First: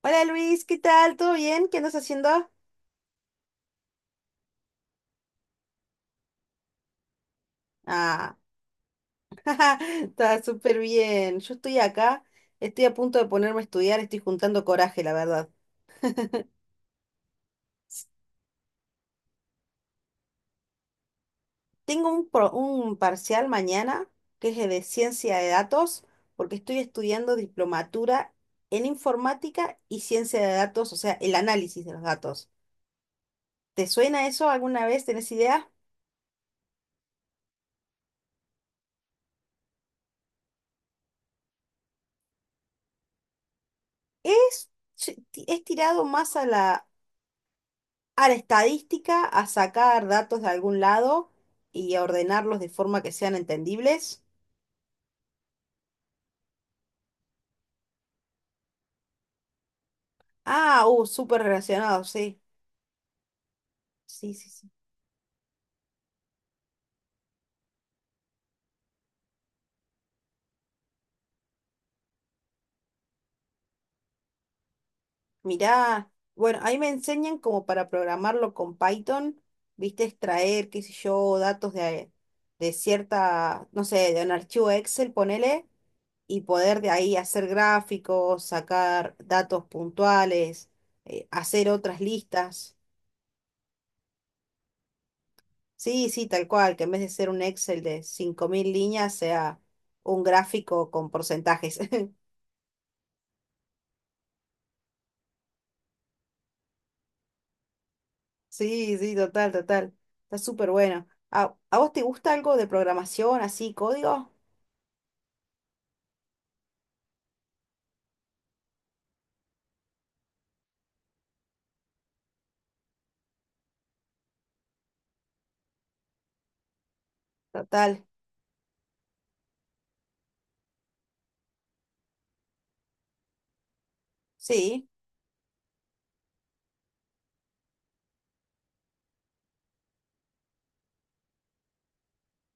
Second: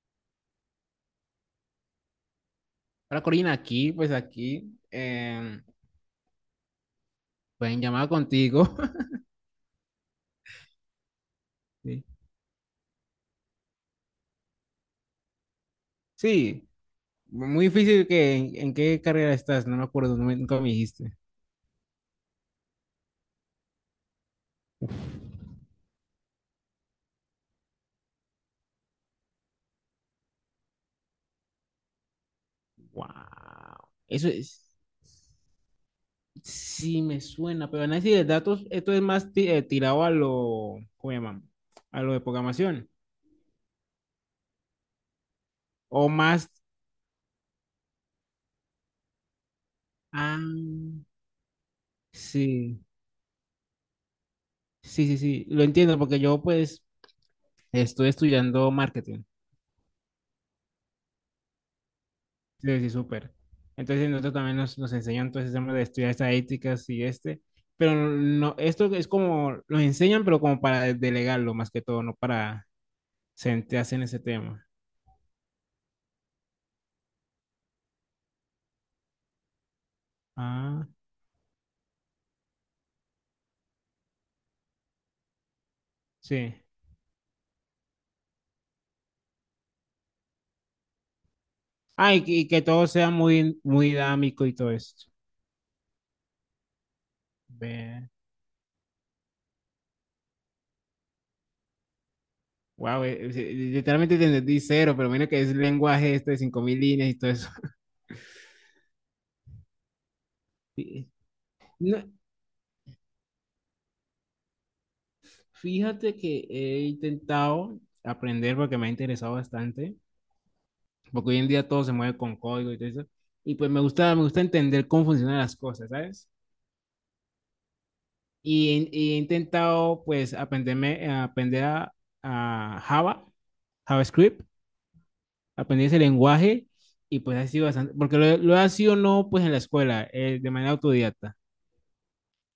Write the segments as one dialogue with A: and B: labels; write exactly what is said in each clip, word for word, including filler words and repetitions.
A: Hola Luis, ¿qué tal? ¿Todo bien? ¿Qué andas haciendo?
B: Hola Corina, aquí, pues aquí, em, pues en llamada
A: Ah,
B: contigo.
A: está súper bien. Yo estoy
B: Sí.
A: acá, estoy a punto de ponerme a estudiar, estoy juntando coraje, la verdad.
B: Sí, muy difícil que en, en qué carrera estás, no me acuerdo, no me- nunca me dijiste.
A: Tengo un, pro- un parcial mañana que es de ciencia de datos, porque estoy estudiando diplomatura en informática y ciencia de datos, o sea, el análisis de los datos.
B: Wow,
A: ¿Te suena
B: eso
A: eso
B: es,
A: alguna vez? ¿Tenés idea?
B: sí me suena, pero análisis de datos, esto es más ti- eh, tirado a lo, ¿cómo llaman? A lo de programación,
A: Es, es tirado
B: o
A: más a
B: más,
A: la a la estadística, a sacar datos de algún
B: ah,
A: lado y a ordenarlos de
B: sí,
A: forma que sean entendibles.
B: sí, sí, sí, lo entiendo, porque yo pues estoy estudiando marketing.
A: Ah, uh, súper relacionado, sí.
B: Sí, sí, súper. Entonces nosotros
A: Sí, sí,
B: también
A: sí.
B: nos, nos enseñan todo ese tema de estudiar estadísticas y este, pero no, esto es como, los enseñan, pero como para delegarlo más que todo, no para centrarse en ese tema.
A: Mirá, bueno, ahí me enseñan como para programarlo con Python, viste, extraer, qué
B: Ah,
A: sé yo, datos de, de cierta, no sé, de un archivo Excel, ponele, y
B: sí.
A: poder de ahí hacer gráficos, sacar datos puntuales, eh, hacer otras
B: Ah, y, que y que
A: listas.
B: todo sea muy, muy dinámico y todo esto.
A: Sí, sí, tal cual, que en vez de ser un Excel de
B: Ve.
A: cinco mil líneas sea un gráfico con porcentajes.
B: Wow, eh, eh, literalmente te entendí cero, pero menos que es lenguaje este de cinco mil líneas y todo eso.
A: Sí, sí, total, total. Está súper bueno.
B: Fí-
A: ¿A, a vos
B: no,
A: te gusta algo de programación, así, código?
B: fíjate que he intentado aprender porque me ha interesado bastante porque hoy en día todo se mueve con código y todo eso. Y pues me gusta, me gusta entender cómo funcionan las cosas, ¿sabes?
A: Total,
B: Y, y he intentado pues aprenderme, aprender a, a Java, JavaScript,
A: sí,
B: aprender ese lenguaje y pues ha sido bastante, porque lo, lo ha sido no pues en la escuela, eh, de manera autodidacta,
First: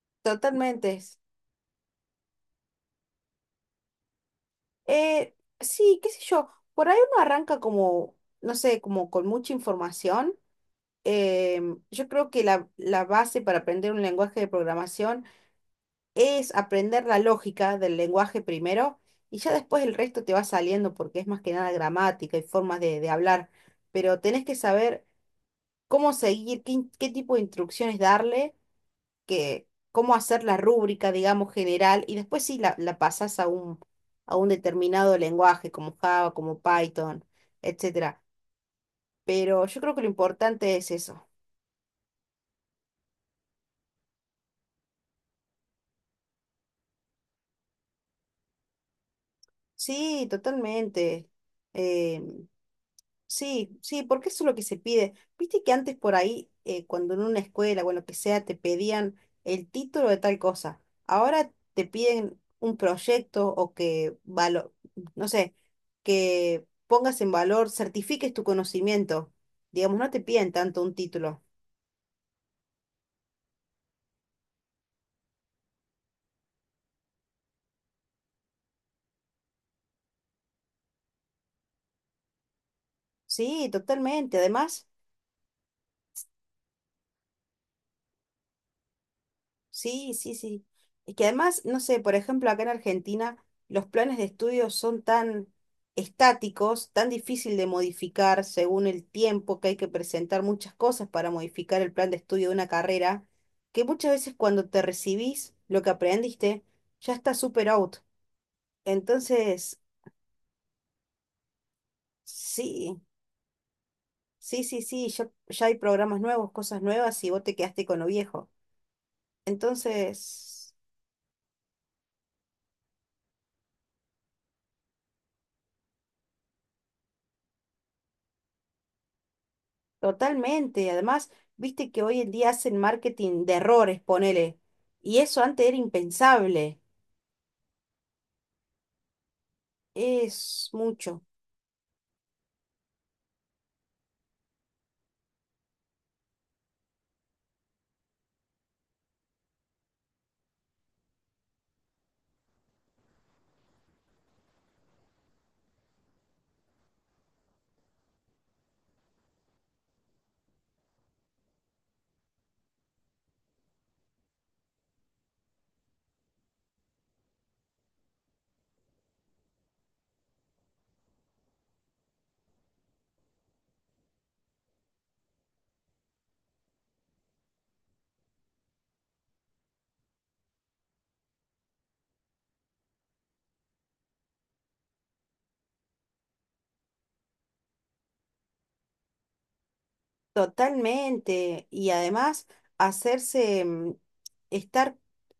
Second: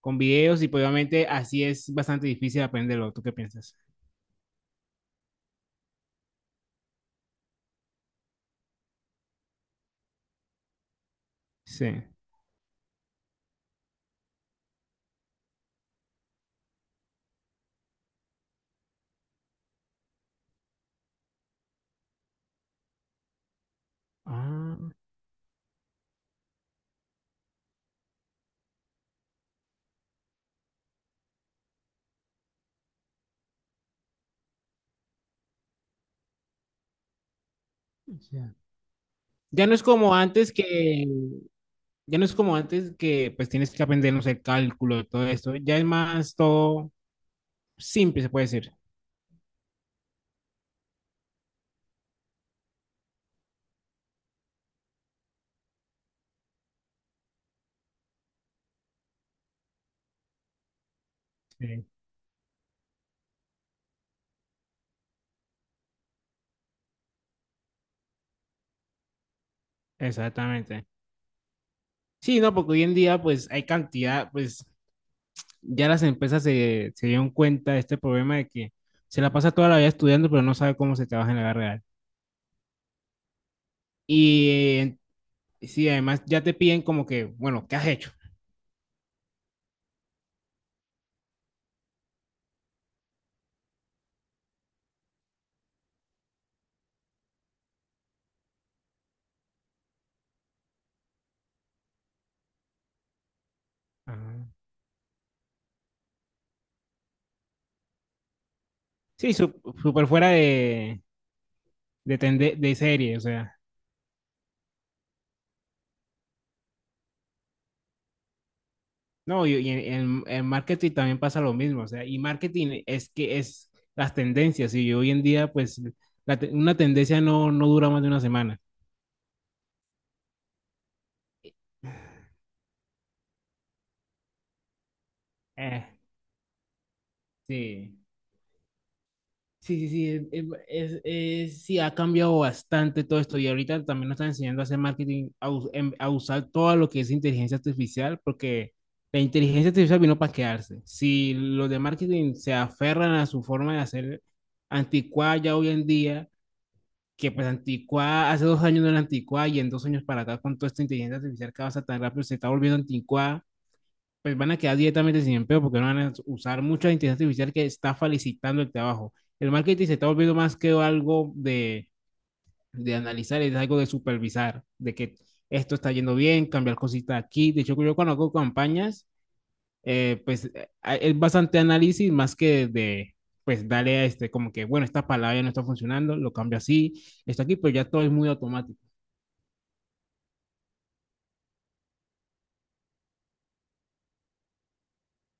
B: con videos y pues
A: totalmente.
B: obviamente así es bastante difícil aprenderlo. ¿Tú qué piensas?
A: Eh, sí, qué sé yo, por ahí uno arranca como, no sé, como con mucha información. Em,
B: Sí.
A: yo creo que la, la base para aprender un lenguaje de programación es aprender la lógica del lenguaje primero y ya después el resto te va saliendo porque es más que nada gramática y formas de, de hablar, pero tenés que
B: Ah,
A: saber cómo seguir, qué, in- qué tipo de instrucciones darle, que, cómo hacer la rúbrica, digamos, general y después sí la, la pasás a un, a un determinado lenguaje como Java, como Python, etcétera.
B: ya.
A: Pero
B: Ya no
A: yo
B: es
A: creo que lo
B: como antes
A: importante es
B: que
A: eso.
B: ya no es como antes que pues tienes que aprender, no sé, cálculo y todo esto. Ya es más todo simple, se puede decir.
A: Sí, totalmente. Eh, Sí, sí, porque eso es lo que se pide. Viste que antes por ahí, eh, cuando en una escuela o en lo que sea, te pedían el título de tal cosa. Ahora
B: Sí.
A: te piden un proyecto o que, valo- no sé, que pongas en valor, certifiques tu conocimiento. Digamos, no te piden tanto
B: Exactamente.
A: un título.
B: Sí, no, porque hoy en día pues hay cantidad, pues ya las empresas se, se dieron cuenta de este problema de que se la pasa toda la vida estudiando, pero no sabe cómo se trabaja en la vida real.
A: Sí, totalmente.
B: Y
A: Además...
B: eh, sí, además ya te piden como que, bueno, ¿qué has hecho?
A: Sí, sí, sí. Y que además, no sé, por ejemplo, acá en Argentina los planes de estudio son tan estáticos, tan difícil de modificar según el tiempo que hay que presentar muchas cosas para modificar el plan de estudio de una carrera, que muchas veces
B: Ah.
A: cuando te recibís lo que aprendiste ya está super out.
B: Sí, su-
A: Entonces,
B: súper fuera de, de, tende- de
A: sí,
B: serie, o sea.
A: sí, sí, sí, ya, ya hay programas nuevos, cosas nuevas y vos te quedaste con lo viejo.
B: No, y, y en, en-
A: Entonces...
B: en marketing también pasa lo mismo, o sea, y marketing es que es las tendencias, y hoy en día, pues, la te- una tendencia no, no dura más de una semana.
A: Totalmente. Además, viste que hoy en día hacen marketing de errores, ponele. Y eso antes era
B: Eh,
A: impensable.
B: sí, sí, sí, sí, es-
A: Es
B: es-
A: mucho.
B: es- sí, ha cambiado bastante todo esto, y ahorita también nos están enseñando a hacer marketing, a, us- em- a usar todo lo que es inteligencia artificial, porque la inteligencia artificial vino para quedarse. Si los de marketing se aferran a su forma de hacer anticuada ya hoy en día, que pues Anticuá, hace dos años no era Anticuá y en dos años para acá con toda esta inteligencia artificial que avanza tan rápido se está volviendo Anticuá, pues van a quedar directamente sin empleo porque no van a usar mucha inteligencia artificial que está felicitando el trabajo. El marketing se está volviendo más que algo de, de analizar, es algo de supervisar, de que esto está yendo bien, cambiar cositas aquí. De hecho, yo cuando hago campañas, eh, pues a- es bastante análisis más que de, pues darle a este, como que, bueno, esta palabra ya no está funcionando, lo cambio así, esto aquí, pero ya todo es muy automático.
A: Totalmente. Y además, hacerse mm, estar,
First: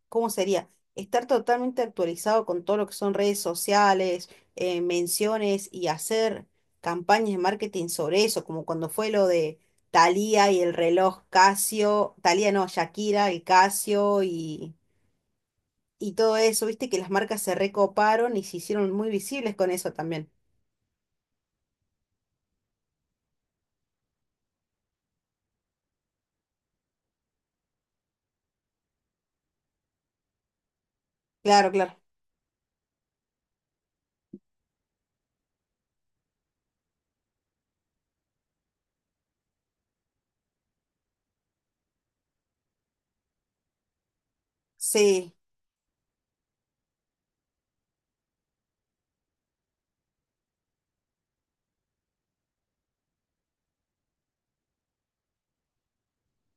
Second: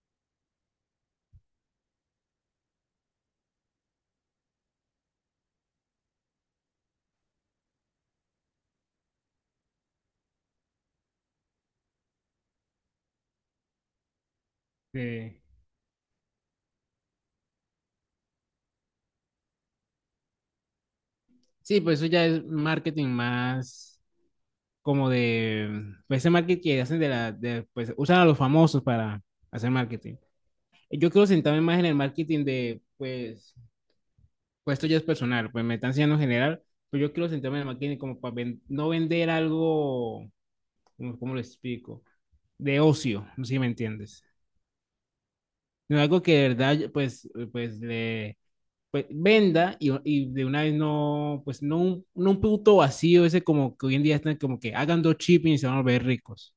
A: ¿cómo sería? Estar totalmente actualizado con todo lo que son redes sociales, eh, menciones y hacer campañas de marketing sobre eso, como cuando fue lo de Thalía y el reloj Casio, Thalía no, Shakira, el Casio y
B: Eh,
A: y todo eso, viste que las marcas se recoparon y se hicieron muy visibles con eso también.
B: sí, pues eso ya es marketing más como de, pues ese marketing que hacen de la, de, pues usan a los famosos para hacer marketing. Yo quiero sentarme
A: Claro,
B: más en el
A: claro.
B: marketing de, pues, pues esto ya es personal, pues me están enseñando en general, pero yo quiero sentarme en el marketing como para ven- no vender algo, ¿cómo cómo lo explico? De ocio, no sé si me entiendes.
A: Sí,
B: No es algo que de verdad, pues, pues le pues, venda y, y de una vez no, pues, no un, no un producto vacío, ese como que hoy en día están como que hagan dos chips y se van a volver ricos.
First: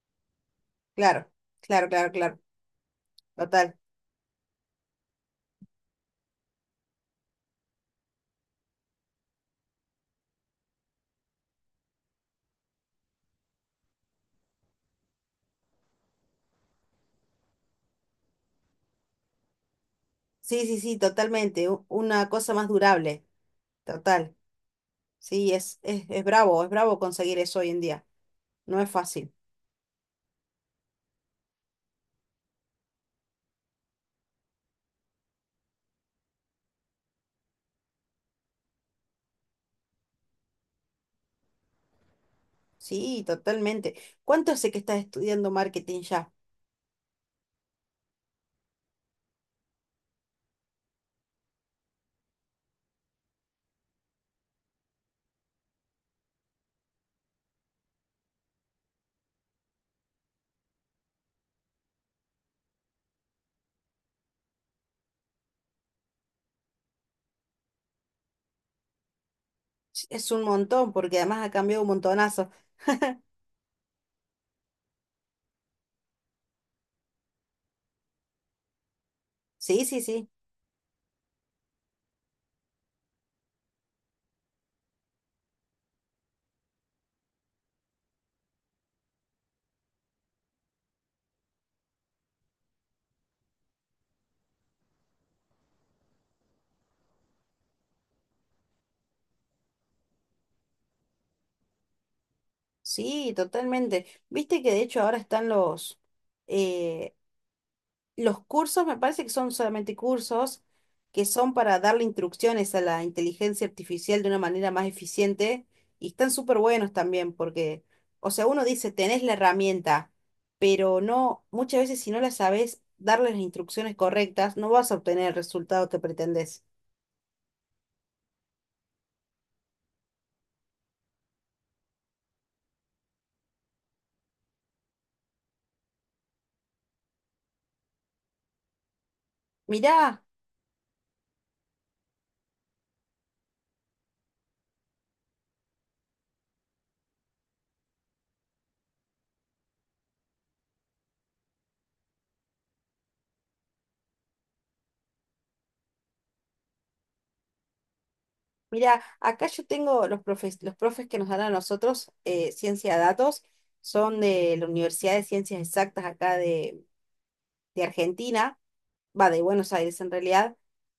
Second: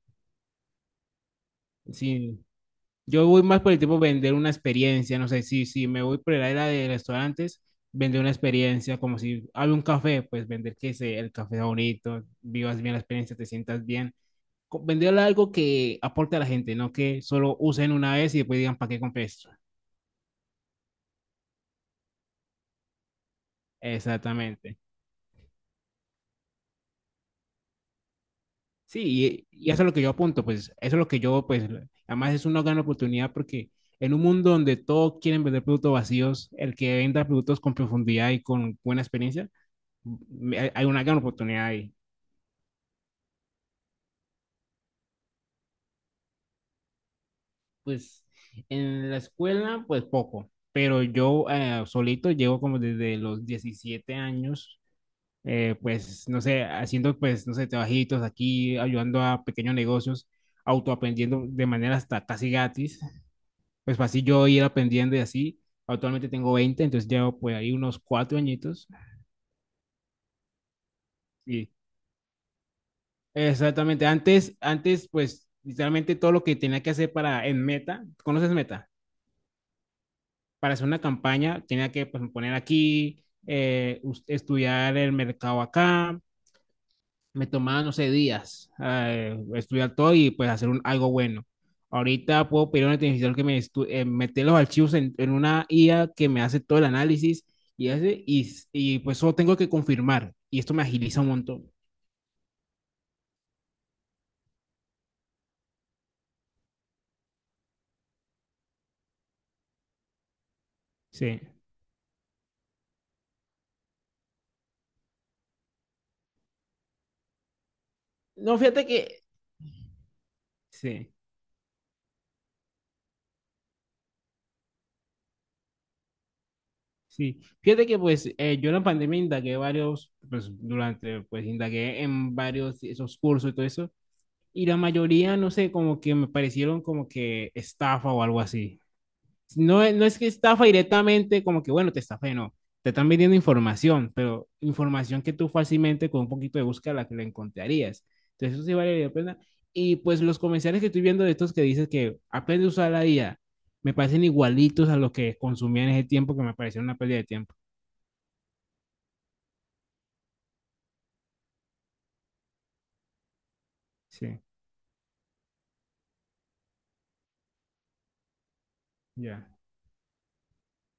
A: claro, claro, claro,
B: Sí,
A: claro.
B: yo voy más por
A: Total.
B: el tipo de vender una experiencia, no sé, si, si me voy por la era de restaurantes, vender una experiencia, como si abre un café, pues vender que se, el café es bonito, vivas bien la experiencia, te sientas bien. Co- Venderle algo que aporte a la gente, no que solo usen una vez y después digan, ¿para qué compré esto?
A: Sí, sí, sí, totalmente. u- Una cosa más durable. Total.
B: Exactamente.
A: Sí, es, es, es bravo, es bravo conseguir eso hoy en día. No es fácil.
B: Sí, y, y eso es lo que yo apunto, pues eso es lo que yo, pues, además es una gran oportunidad porque en un mundo donde todos quieren vender productos vacíos, el que venda productos con profundidad y con buena experiencia, mm, hay hay una gran oportunidad ahí.
A: Sí, totalmente. ¿Cuánto hace que estás estudiando marketing ya?
B: Pues en la escuela, pues poco, pero yo eh, solito llevo como desde los diecisiete años, eh, pues, no sé, haciendo, pues, no sé, trabajitos aquí, ayudando a pequeños negocios, autoaprendiendo de manera hasta casi gratis. Pues así yo ir aprendiendo y así. Actualmente tengo veinte, entonces llevo pues ahí unos cuatro añitos.
A: Ch- Es un montón, porque además ha
B: Sí,
A: cambiado un montonazo.
B: exactamente, antes, antes pues literalmente todo lo que tenía que hacer para en Meta, ¿conoces Meta?
A: Sí, sí, sí.
B: Para hacer una campaña tenía que pues, poner aquí, eh, us- estudiar el mercado acá, me tomaba, no sé, días eh, estudiar todo y pues hacer un, algo bueno. Ahorita puedo pedir a una inteligencia artificial que me estu- eh, meter los archivos en, en una I A que me hace todo el análisis y, hace, y, y pues solo tengo que confirmar y esto me agiliza un montón.
A: Sí, totalmente. Viste que de hecho ahora están los, eh, los cursos, me parece que son solamente cursos que
B: Sí.
A: son para darle instrucciones a la inteligencia artificial de una manera más eficiente y están súper buenos también porque, o sea,
B: No,
A: uno
B: fíjate
A: dice, tenés
B: que...
A: la herramienta, pero
B: Sí,
A: no, muchas veces si no la sabes darle las instrucciones correctas, no vas a obtener el resultado que pretendés.
B: sí. Fíjate que pues eh, yo en la pandemia indagué varios, pues durante, pues indagué en varios esos cursos y todo eso. Y la mayoría, no sé, como que me parecieron como que estafa o algo así. No, es- no es
A: Mirá,
B: que estafa directamente, como que bueno, te estafé, no. Te están vendiendo información, pero información que tú fácilmente con un poquito de búsqueda la que la encontrarías. Entonces, eso sí vale la pena. Y pues los comerciales que estoy viendo de estos que dices que aprende a usar la I A, me parecen igualitos a los que consumía en ese tiempo que me parecieron una pérdida de tiempo.
A: mirá, acá yo tengo los profes, los profes que nos dan a nosotros, eh, ciencia de datos, son
B: Sí,
A: de la Universidad de Ciencias Exactas acá de de Argentina, va, de
B: ya.
A: Buenos Aires en realidad,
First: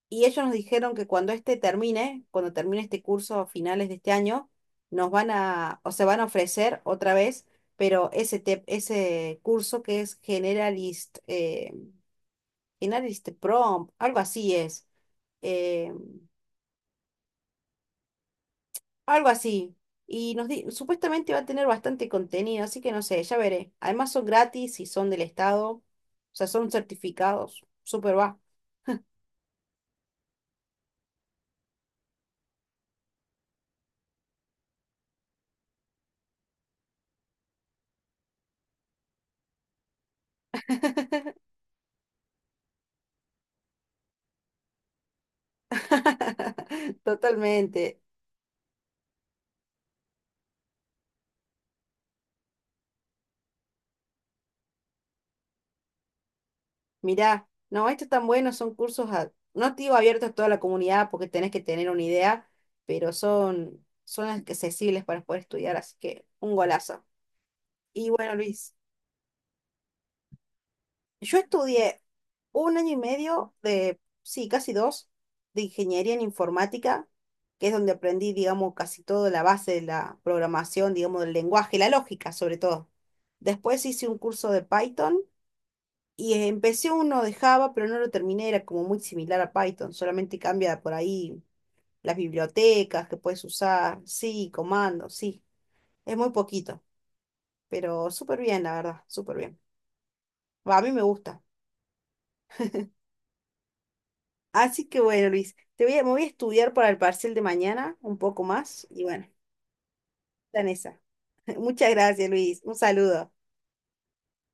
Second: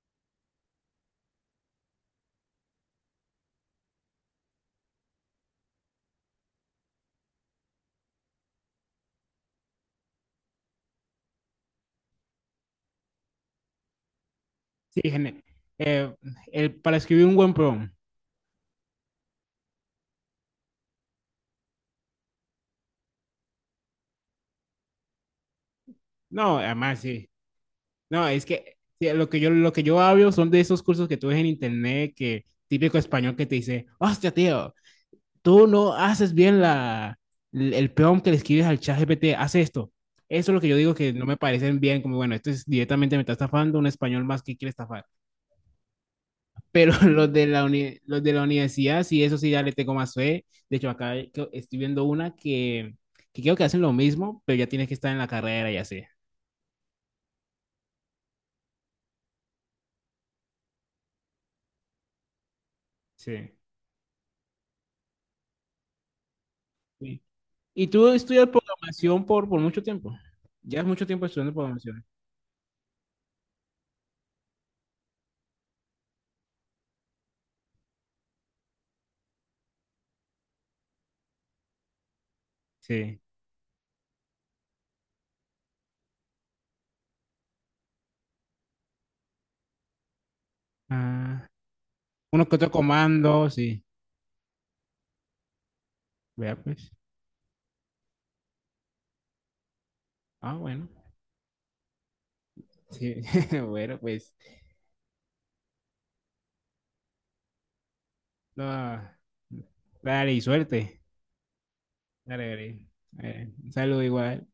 A: y ellos nos dijeron que cuando este termine, cuando termine este curso a finales de este año, nos van a, o se van a ofrecer otra vez, pero ese, te- ese curso que es Generalist, eh, Generalist Prompt, algo así es,
B: Sí, gene-
A: eh,
B: eh, el, para escribir un buen prompt.
A: algo así. Y nos di- supuestamente va a tener bastante contenido, así que no sé, ya veré. Además son gratis y son del Estado, o sea,
B: No,
A: son
B: además, sí.
A: certificados, súper
B: No,
A: va.
B: es que sí, lo que yo, lo que yo hablo son de esos cursos que tú ves en internet, que típico español que te dice, hostia, tío, tú no haces bien la, el el prompt que le escribes al chat G P T, haz esto. Eso es lo que yo digo que no me parecen bien, como bueno, esto es directamente me está estafando un español más que quiere estafar. Pero los de la, uni-
A: Totalmente.
B: los de la universidad, sí, eso sí, ya le tengo más fe. De hecho, acá hay- que- estoy viendo una que, que creo que hacen lo mismo, pero ya tienes que estar en la carrera y así.
A: Mirá, no, esto es tan bueno, son cursos, a- no te digo abiertos a toda la comunidad porque tenés que tener una idea, pero
B: Sí.
A: son, son accesibles para poder estudiar, así que un golazo.
B: Y tú
A: Y bueno,
B: estudias
A: Luis,
B: programación por, por mucho tiempo. Ya es mucho tiempo
A: yo
B: estudiando
A: estudié
B: programación.
A: un año y medio de, sí, casi dos, de ingeniería en informática, que es donde aprendí, digamos, casi toda la base de la programación, digamos, del lenguaje, la lógica sobre todo.
B: Sí.
A: Después hice un curso de Python y empecé uno de Java, pero no lo terminé, era como muy similar a Python, solamente cambia por ahí
B: Ah,
A: las
B: uno que otro
A: bibliotecas que puedes
B: comando, sí.
A: usar, sí, comandos, sí, es muy
B: Vea,
A: poquito,
B: pues.
A: pero súper bien, la verdad, súper bien.
B: Ah,
A: Va, a
B: bueno.
A: mí me gusta.
B: Sí. Bueno, pues.
A: Así que bueno, Luis, te voy a, me voy a estudiar para el parcial de mañana un poco más
B: No,
A: y bueno,
B: dale, y
A: está en esa.
B: suerte.
A: Muchas gracias,
B: Dale,
A: Luis, un
B: dale.
A: saludo.
B: Eh, un saludo igual.